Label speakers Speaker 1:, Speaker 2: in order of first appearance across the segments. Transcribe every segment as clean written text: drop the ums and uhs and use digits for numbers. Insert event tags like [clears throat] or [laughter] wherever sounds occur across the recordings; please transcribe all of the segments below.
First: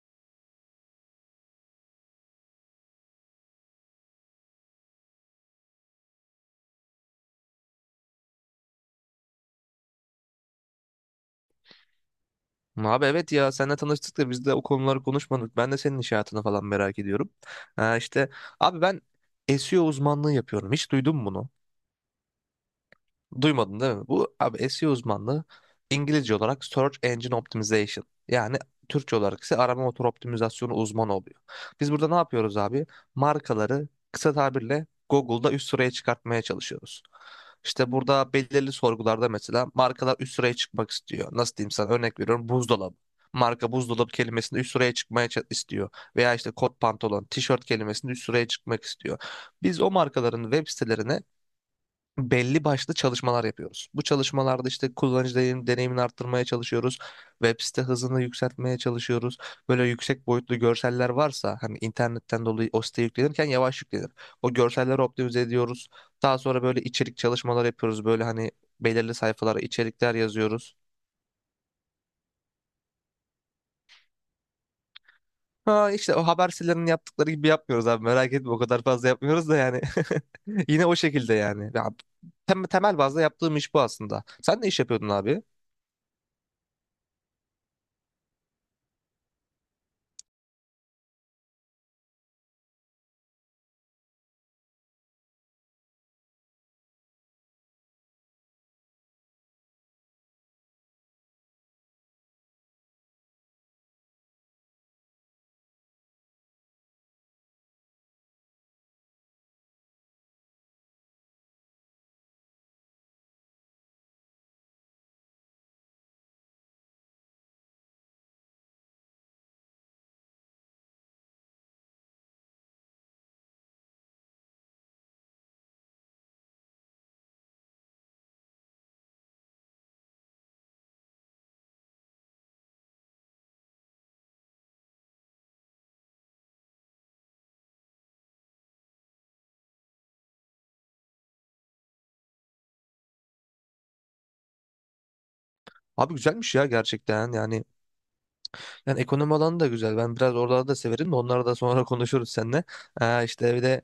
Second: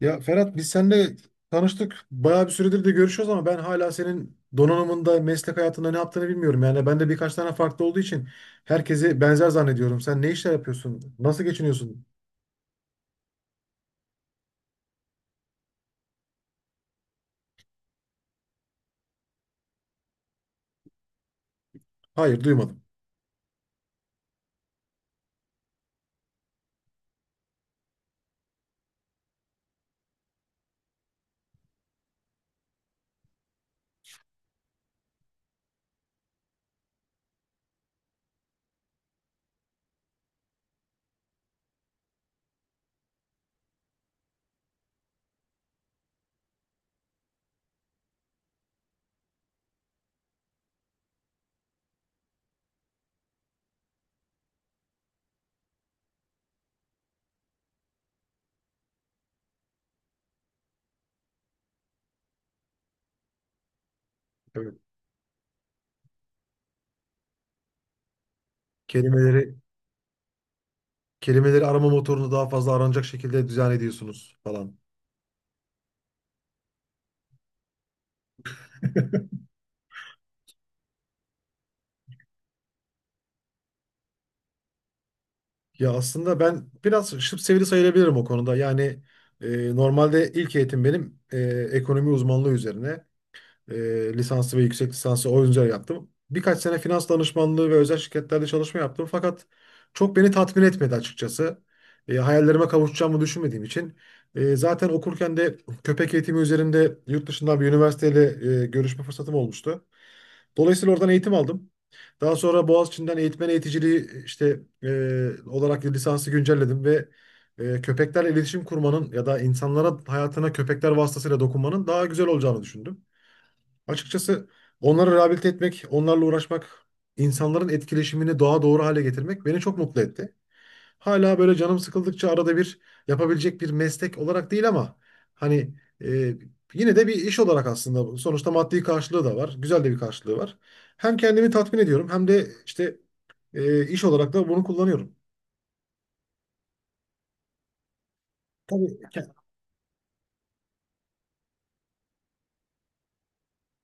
Speaker 1: Ya Ferhat biz seninle tanıştık. Bayağı bir süredir de görüşüyoruz ama ben hala senin donanımında, meslek hayatında ne yaptığını bilmiyorum. Yani ben de birkaç tane farklı olduğu için herkesi benzer zannediyorum. Sen ne işler yapıyorsun? Nasıl geçiniyorsun?
Speaker 2: Abi, evet ya, seninle tanıştık da biz de o konuları konuşmadık. Ben de senin iş hayatını falan merak ediyorum. Ha, işte abi ben SEO uzmanlığı yapıyorum. Hiç duydun mu bunu?
Speaker 1: Hayır, duymadım.
Speaker 2: Duymadın değil mi? Bu abi SEO uzmanlığı İngilizce olarak Search Engine Optimization. Yani Türkçe olarak ise arama motoru optimizasyonu uzmanı oluyor. Biz burada ne yapıyoruz abi? Markaları kısa tabirle Google'da üst sıraya çıkartmaya çalışıyoruz. İşte burada belirli sorgularda mesela markalar üst sıraya çıkmak istiyor. Nasıl diyeyim sana, örnek veriyorum, buzdolabı. Marka buzdolabı kelimesinde üst sıraya istiyor. Veya işte kot pantolon, tişört kelimesinde üst sıraya çıkmak istiyor. Biz o markaların web sitelerine belli başlı çalışmalar yapıyoruz. Bu çalışmalarda işte deneyimini arttırmaya çalışıyoruz. Web site hızını yükseltmeye çalışıyoruz. Böyle yüksek boyutlu görseller varsa hani internetten dolayı o siteye yüklenirken yavaş yüklenir. O
Speaker 1: Evet.
Speaker 2: görselleri optimize ediyoruz. Daha sonra böyle içerik çalışmalar yapıyoruz. Böyle hani belirli
Speaker 1: Kelimeleri
Speaker 2: sayfalara içerikler yazıyoruz.
Speaker 1: kelimeleri arama motorunu daha fazla aranacak şekilde düzen ediyorsunuz falan.
Speaker 2: Ha işte o haber sitelerinin yaptıkları gibi yapmıyoruz abi, merak etme, o kadar fazla
Speaker 1: [laughs]
Speaker 2: yapmıyoruz da yani. [laughs] Yine o şekilde yani. Ya, temel bazda yaptığım iş bu aslında. Sen ne iş yapıyordun abi?
Speaker 1: Ya aslında ben biraz şıp sevdi sayılabilirim o konuda. Yani normalde ilk eğitim benim ekonomi uzmanlığı üzerine. E, lisansı ve yüksek lisansı oyuncular yaptım. Birkaç sene finans danışmanlığı ve özel şirketlerde çalışma yaptım. Fakat çok beni tatmin etmedi açıkçası. Hayallerime kavuşacağımı düşünmediğim için. Zaten okurken de köpek eğitimi üzerinde yurt dışından bir üniversiteyle görüşme fırsatım olmuştu. Dolayısıyla oradan eğitim aldım. Daha sonra Boğaziçi'nden eğitmen eğiticiliği işte olarak lisansı güncelledim ve köpeklerle iletişim kurmanın ya da insanlara hayatına köpekler vasıtasıyla dokunmanın daha güzel olacağını düşündüm. Açıkçası onları rehabilite etmek, onlarla uğraşmak, insanların etkileşimini daha doğru hale getirmek beni çok mutlu etti. Hala böyle canım sıkıldıkça arada bir yapabilecek bir meslek olarak değil ama hani e, yine de bir iş olarak aslında bu. Sonuçta maddi karşılığı da var. Güzel de bir karşılığı var. Hem kendimi tatmin ediyorum hem de işte iş olarak da bunu kullanıyorum.
Speaker 2: Abi güzelmiş ya gerçekten, yani
Speaker 1: Tabii
Speaker 2: ekonomi alanı da güzel. Ben biraz oralarda da severim de, onları da sonra [laughs] konuşuruz seninle. İşte bir de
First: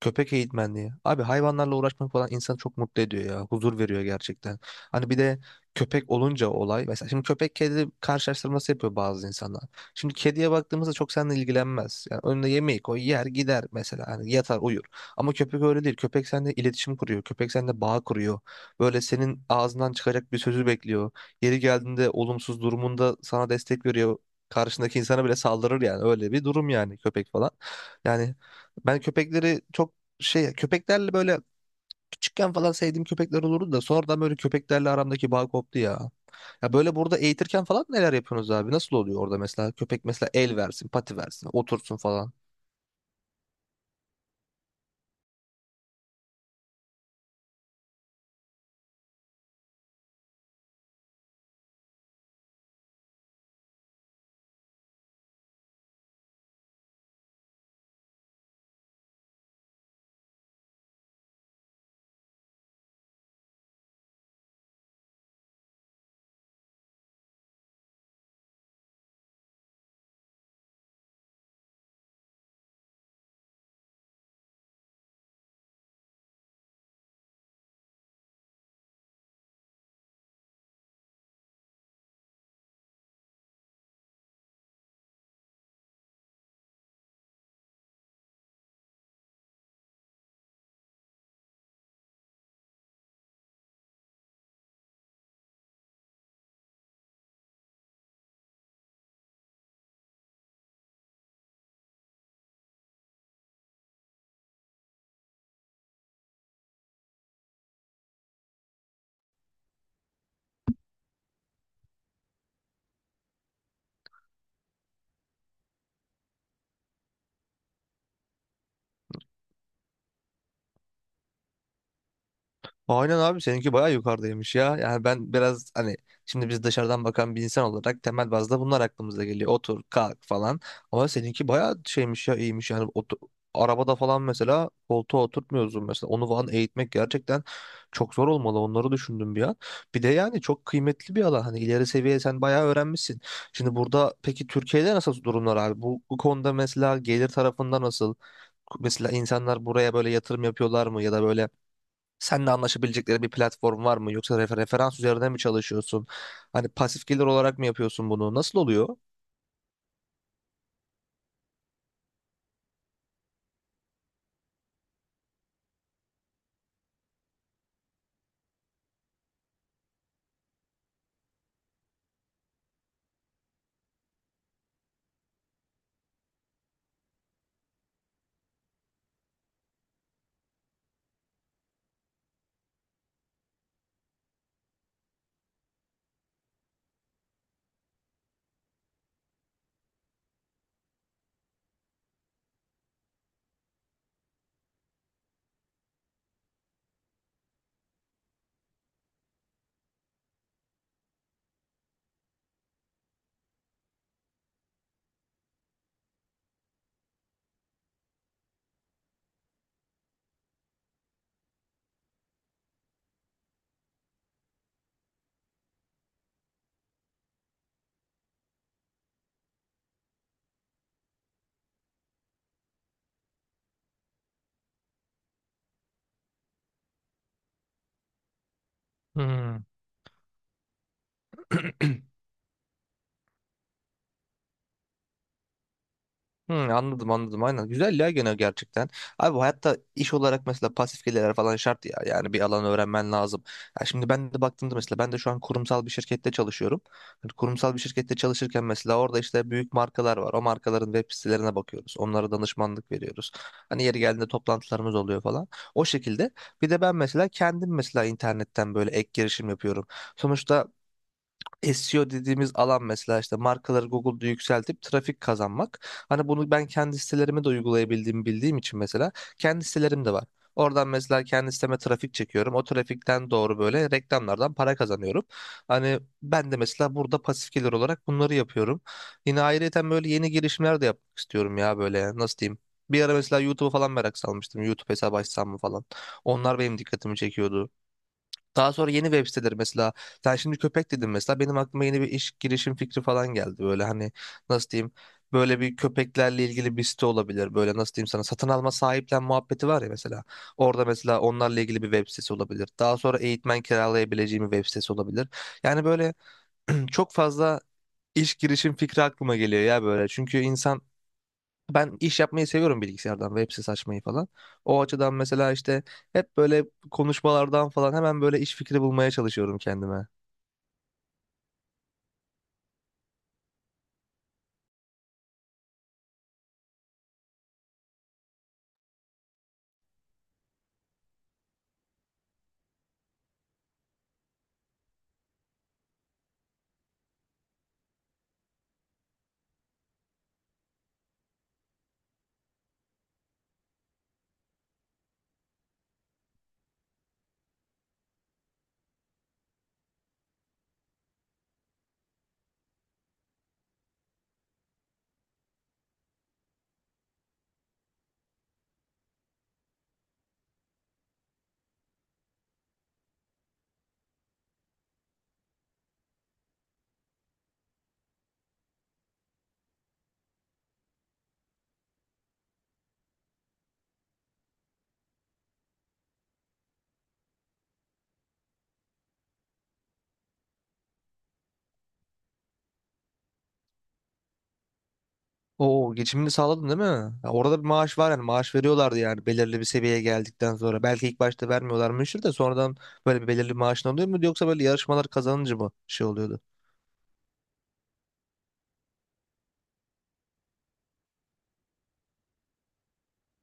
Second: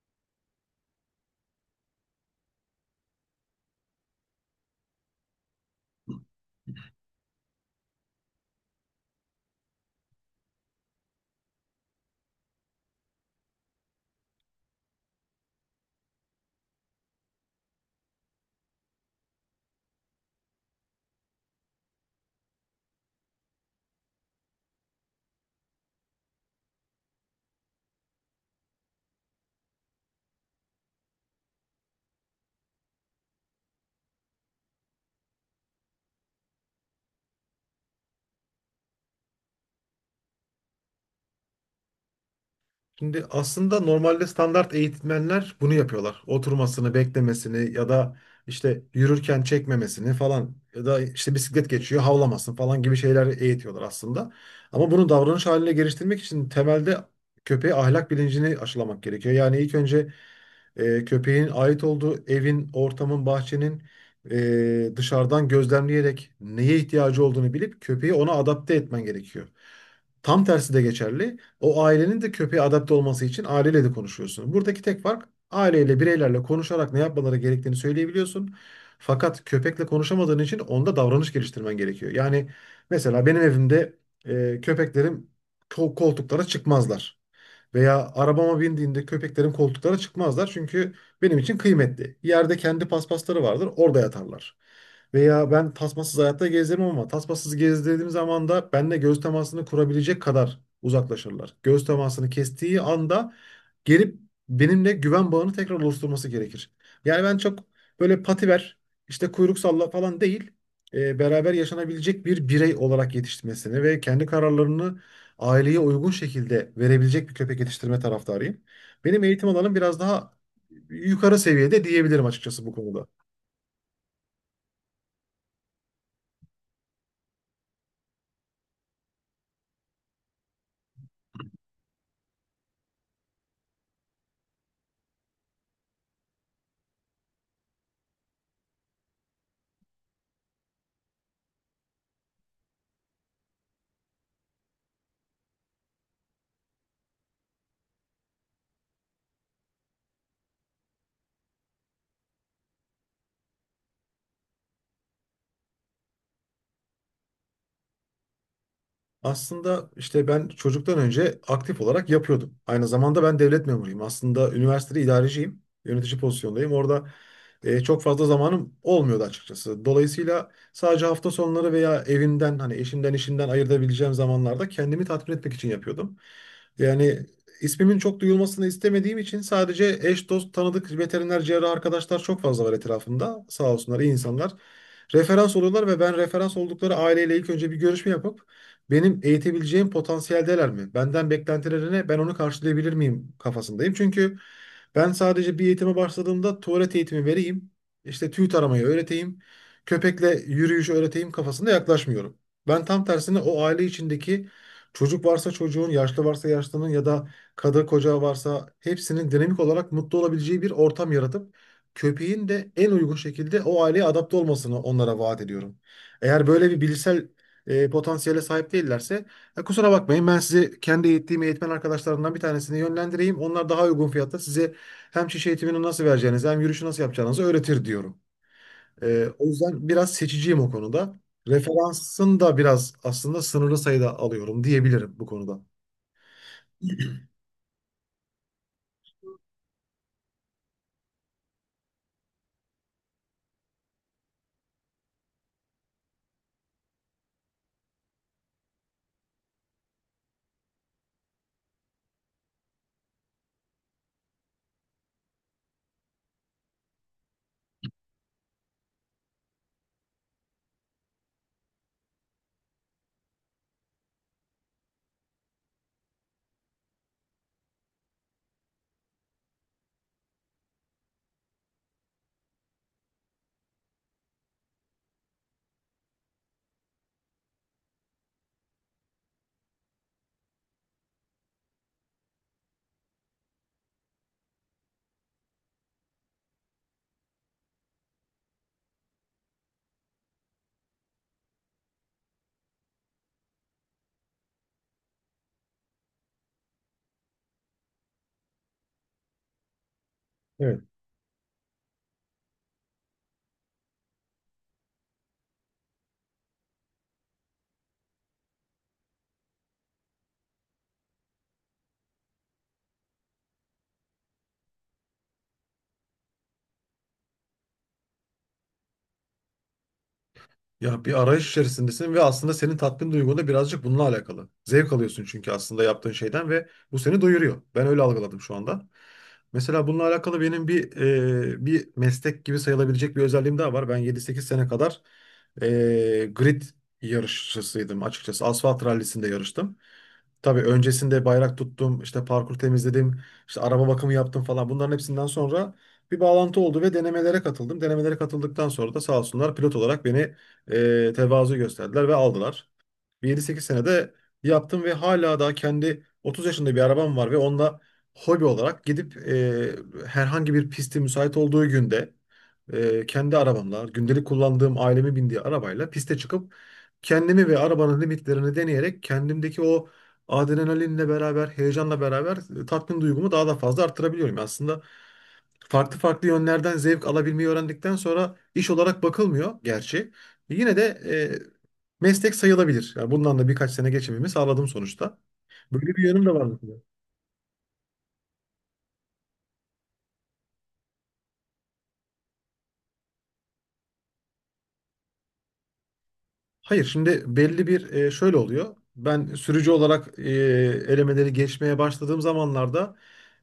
Speaker 2: köpek eğitmenliği. Abi hayvanlarla uğraşmak falan insanı çok mutlu ediyor ya. Huzur veriyor gerçekten. Hani bir de köpek olunca olay. Mesela şimdi köpek kedi karşılaştırması yapıyor bazı insanlar. Şimdi kediye baktığımızda çok seninle ilgilenmez. Yani önüne yemeği koy yer gider mesela. Hani yatar uyur. Ama köpek öyle değil. Köpek seninle iletişim kuruyor. Köpek seninle bağ kuruyor. Böyle senin ağzından çıkacak bir sözü bekliyor. Yeri geldiğinde olumsuz durumunda sana destek veriyor. Karşındaki insana bile saldırır yani. Öyle bir durum yani, köpek falan. Yani ben köpekleri çok köpeklerle böyle küçükken falan sevdiğim köpekler olurdu da sonradan böyle köpeklerle aramdaki bağ koptu ya. Ya böyle burada eğitirken falan neler yapıyorsunuz abi? Nasıl oluyor orada mesela? Köpek mesela el versin, pati versin, otursun falan.
Speaker 1: Şimdi aslında normalde standart eğitmenler bunu yapıyorlar. Oturmasını, beklemesini ya da işte yürürken çekmemesini falan ya da işte bisiklet geçiyor havlamasın falan gibi şeyler eğitiyorlar aslında. Ama bunu davranış haline geliştirmek için temelde köpeğe ahlak bilincini aşılamak gerekiyor. Yani ilk önce köpeğin ait olduğu evin, ortamın, bahçenin dışarıdan gözlemleyerek neye ihtiyacı olduğunu bilip köpeği ona adapte etmen gerekiyor. Tam tersi de geçerli. O ailenin de köpeğe adapte olması için aileyle de konuşuyorsun. Buradaki tek fark aileyle, bireylerle konuşarak ne yapmaları gerektiğini söyleyebiliyorsun. Fakat köpekle konuşamadığın için onda davranış geliştirmen gerekiyor. Yani mesela benim evimde köpeklerim koltuklara çıkmazlar. Veya arabama bindiğimde köpeklerim koltuklara çıkmazlar çünkü benim için kıymetli. Yerde kendi paspasları vardır, orada yatarlar. Veya ben tasmasız hayatta gezerim ama tasmasız gezdirdiğim zaman da benimle göz temasını kurabilecek kadar uzaklaşırlar. Göz temasını kestiği anda gelip benimle güven bağını tekrar oluşturması gerekir. Yani ben çok böyle pativer, işte kuyruk salla falan değil, beraber yaşanabilecek bir birey olarak yetiştirmesini ve kendi kararlarını aileye uygun şekilde verebilecek bir köpek yetiştirme taraftarıyım. Benim eğitim alanım biraz daha yukarı seviyede diyebilirim açıkçası bu konuda.
Speaker 2: Aynen abi, seninki bayağı yukarıdaymış ya. Yani ben biraz hani, şimdi biz dışarıdan bakan bir insan olarak temel bazda bunlar aklımıza geliyor. Otur, kalk falan. Ama seninki bayağı şeymiş ya, iyiymiş yani. Arabada falan mesela koltuğa oturtmuyorsun mesela. Onu falan eğitmek gerçekten çok zor olmalı. Onları düşündüm bir an. Bir de yani çok kıymetli bir alan. Hani ileri seviye, sen bayağı öğrenmişsin. Şimdi burada peki Türkiye'de nasıl durumlar abi? Bu konuda mesela gelir tarafında nasıl? Mesela insanlar buraya böyle yatırım yapıyorlar mı, ya da böyle seninle anlaşabilecekleri bir platform var mı? Yoksa referans üzerine mi çalışıyorsun? Hani pasif gelir olarak mı yapıyorsun bunu? Nasıl oluyor?
Speaker 1: Aslında işte ben çocuktan önce aktif olarak yapıyordum. Aynı zamanda ben devlet memuruyum. Aslında üniversitede idareciyim. Yönetici pozisyondayım. Orada çok fazla zamanım olmuyordu açıkçası. Dolayısıyla sadece hafta sonları veya evimden hani eşimden işimden ayırabileceğim zamanlarda kendimi tatmin etmek için yapıyordum. Yani ismimin çok duyulmasını istemediğim için sadece eş, dost, tanıdık, veteriner, cerrah arkadaşlar çok fazla var etrafımda. Sağ olsunlar iyi insanlar. Referans oluyorlar ve ben referans oldukları aileyle ilk önce bir görüşme yapıp benim eğitebileceğim potansiyeldeler mi? Benden beklentileri ne? Ben onu karşılayabilir miyim kafasındayım. Çünkü ben sadece bir eğitime başladığımda tuvalet eğitimi vereyim, işte tüy taramayı öğreteyim, köpekle yürüyüş öğreteyim kafasında yaklaşmıyorum. Ben tam tersine o aile içindeki çocuk varsa çocuğun, yaşlı varsa yaşlının ya da kadın koca varsa hepsinin dinamik olarak mutlu olabileceği bir ortam yaratıp köpeğin de en uygun şekilde o aileye adapte olmasını onlara vaat ediyorum. Eğer böyle bir bilişsel potansiyele sahip değillerse kusura bakmayın ben sizi kendi eğittiğim eğitmen arkadaşlarımdan bir tanesine yönlendireyim. Onlar daha uygun fiyatta size hem şiş eğitimini nasıl vereceğinizi hem yürüyüşü nasıl yapacağınızı öğretir diyorum. O
Speaker 2: Hmm.
Speaker 1: yüzden biraz seçiciyim o konuda.
Speaker 2: [clears throat]
Speaker 1: Referansın da biraz aslında sınırlı sayıda alıyorum diyebilirim bu konuda.
Speaker 2: Hı, anladım,
Speaker 1: [clears throat]
Speaker 2: aynen. Güzel ya, gene gerçekten. Abi bu hayatta iş olarak mesela pasif gelirler falan şart ya. Yani bir alan öğrenmen lazım. Ya şimdi ben de baktığımda mesela, ben de şu an kurumsal bir şirkette çalışıyorum. Hani kurumsal bir şirkette çalışırken mesela orada işte büyük markalar var. O markaların web sitelerine bakıyoruz. Onlara danışmanlık veriyoruz. Hani yeri geldiğinde toplantılarımız oluyor falan. O şekilde. Bir de ben mesela kendim, mesela internetten böyle ek girişim yapıyorum. Sonuçta SEO dediğimiz alan mesela işte markaları Google'da yükseltip trafik kazanmak. Hani bunu ben kendi sitelerime de uygulayabildiğimi bildiğim için mesela kendi sitelerim de var. Oradan mesela kendi siteme trafik çekiyorum. O trafikten doğru böyle reklamlardan para kazanıyorum. Hani ben de mesela burada pasif gelir olarak bunları yapıyorum. Yine ayrıyeten böyle yeni girişimler de yapmak istiyorum ya, böyle nasıl diyeyim. Bir ara mesela YouTube'u falan merak salmıştım. YouTube hesabı açsam mı falan. Onlar benim dikkatimi çekiyordu. Daha sonra yeni web siteleri mesela, sen şimdi köpek dedin mesela benim aklıma yeni bir iş girişim fikri falan geldi. Böyle hani nasıl diyeyim, böyle bir köpeklerle ilgili bir site olabilir. Böyle nasıl diyeyim sana, satın alma sahiplen muhabbeti var ya mesela.
Speaker 1: Evet.
Speaker 2: Orada mesela onlarla ilgili bir web sitesi olabilir. Daha sonra eğitmen kiralayabileceğim bir web sitesi olabilir. Yani böyle [clears throat] çok fazla iş girişim fikri aklıma geliyor ya böyle. Çünkü insan, ben iş yapmayı seviyorum, bilgisayardan web sitesi açmayı falan. O açıdan mesela işte hep böyle konuşmalardan falan hemen böyle iş fikri bulmaya çalışıyorum kendime.
Speaker 1: Ya bir arayış içerisindesin ve aslında senin tatmin duygun da birazcık bununla alakalı. Zevk alıyorsun çünkü aslında yaptığın şeyden ve bu seni doyuruyor. Ben öyle algıladım şu anda. Mesela bununla alakalı benim bir meslek gibi sayılabilecek bir özelliğim daha var. Ben 7-8 sene kadar grid yarışçısıydım açıkçası. Asfalt rallisinde yarıştım. Tabii öncesinde bayrak tuttum, işte parkur temizledim, işte araba bakımı yaptım falan. Bunların hepsinden sonra bir bağlantı oldu ve denemelere katıldım. Denemelere katıldıktan sonra da sağ olsunlar pilot olarak beni tevazu gösterdiler ve aldılar. Bir 7-8 senede yaptım ve hala daha kendi 30 yaşında bir arabam var ve onunla hobi olarak gidip herhangi bir pisti müsait olduğu günde kendi arabamla, gündelik kullandığım ailemin bindiği arabayla piste çıkıp kendimi ve arabanın limitlerini deneyerek kendimdeki o adrenalinle beraber, heyecanla beraber tatmin duygumu daha da fazla arttırabiliyorum. Aslında farklı farklı yönlerden zevk alabilmeyi öğrendikten sonra iş olarak bakılmıyor gerçi. Yine de meslek sayılabilir. Yani bundan da birkaç sene geçimimi sağladım sonuçta. Böyle
Speaker 2: Oo,
Speaker 1: bir yönüm
Speaker 2: geçimini
Speaker 1: de var.
Speaker 2: sağladın değil mi? Ya orada bir maaş var yani, maaş veriyorlardı yani belirli bir seviyeye geldikten sonra. Belki ilk başta vermiyorlarmıştır da sonradan böyle bir belirli maaşın oluyor mu, yoksa böyle yarışmalar kazanınca mı şey oluyordu?
Speaker 1: Hayır, şimdi belli bir şöyle oluyor. Ben sürücü olarak elemeleri geçmeye başladığım zamanlarda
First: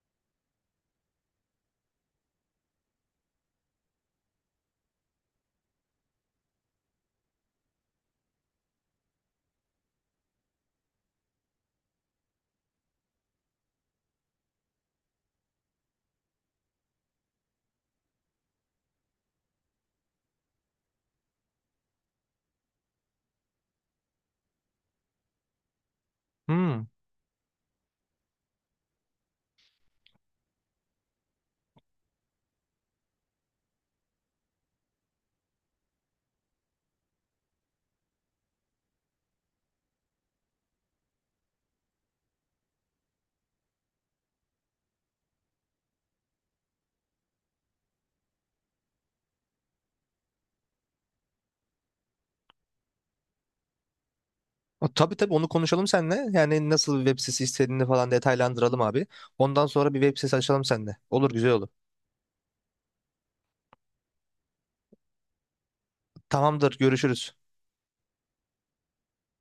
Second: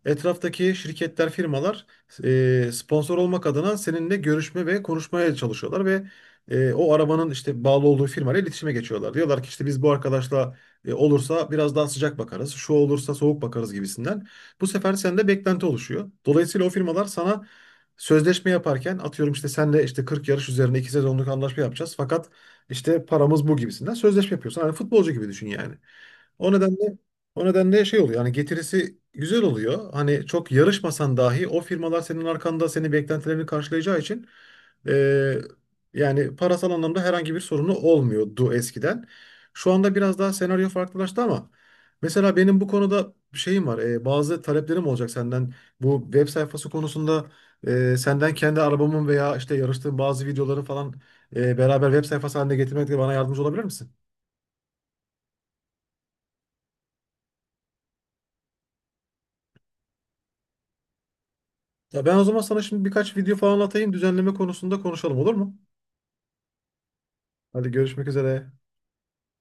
Speaker 1: etraftaki şirketler, firmalar sponsor olmak adına seninle görüşme ve konuşmaya çalışıyorlar ve o arabanın işte bağlı olduğu firmayla iletişime geçiyorlar. Diyorlar ki işte biz bu arkadaşla olursa biraz daha sıcak bakarız, şu olursa soğuk bakarız gibisinden. Bu sefer sende beklenti oluşuyor. Dolayısıyla o firmalar sana sözleşme yaparken atıyorum işte senle işte 40 yarış üzerine 2 sezonluk anlaşma yapacağız. Fakat işte paramız bu gibisinden sözleşme yapıyorsun. Hani futbolcu gibi düşün yani. O
Speaker 2: Hmm.
Speaker 1: nedenle o nedenle şey oluyor. Hani getirisi güzel oluyor. Hani çok yarışmasan dahi o firmalar senin arkanda senin beklentilerini karşılayacağı için eee, yani parasal anlamda herhangi bir sorunu olmuyordu eskiden. Şu anda biraz daha senaryo farklılaştı ama mesela benim bu konuda bir şeyim var. Bazı taleplerim olacak senden. Bu web sayfası konusunda senden kendi arabamın veya işte yarıştığım bazı videoların falan beraber web sayfası haline getirmekte bana yardımcı olabilir misin?
Speaker 2: O, tabii tabii, onu konuşalım seninle. Yani nasıl bir web sitesi istediğini falan detaylandıralım abi. Ondan sonra bir web sitesi açalım seninle. Olur, güzel olur.
Speaker 1: Ya ben o zaman sana şimdi birkaç video falan atayım düzenleme konusunda konuşalım olur mu?
Speaker 2: Tamamdır, görüşürüz.
Speaker 1: Hadi görüşmek üzere.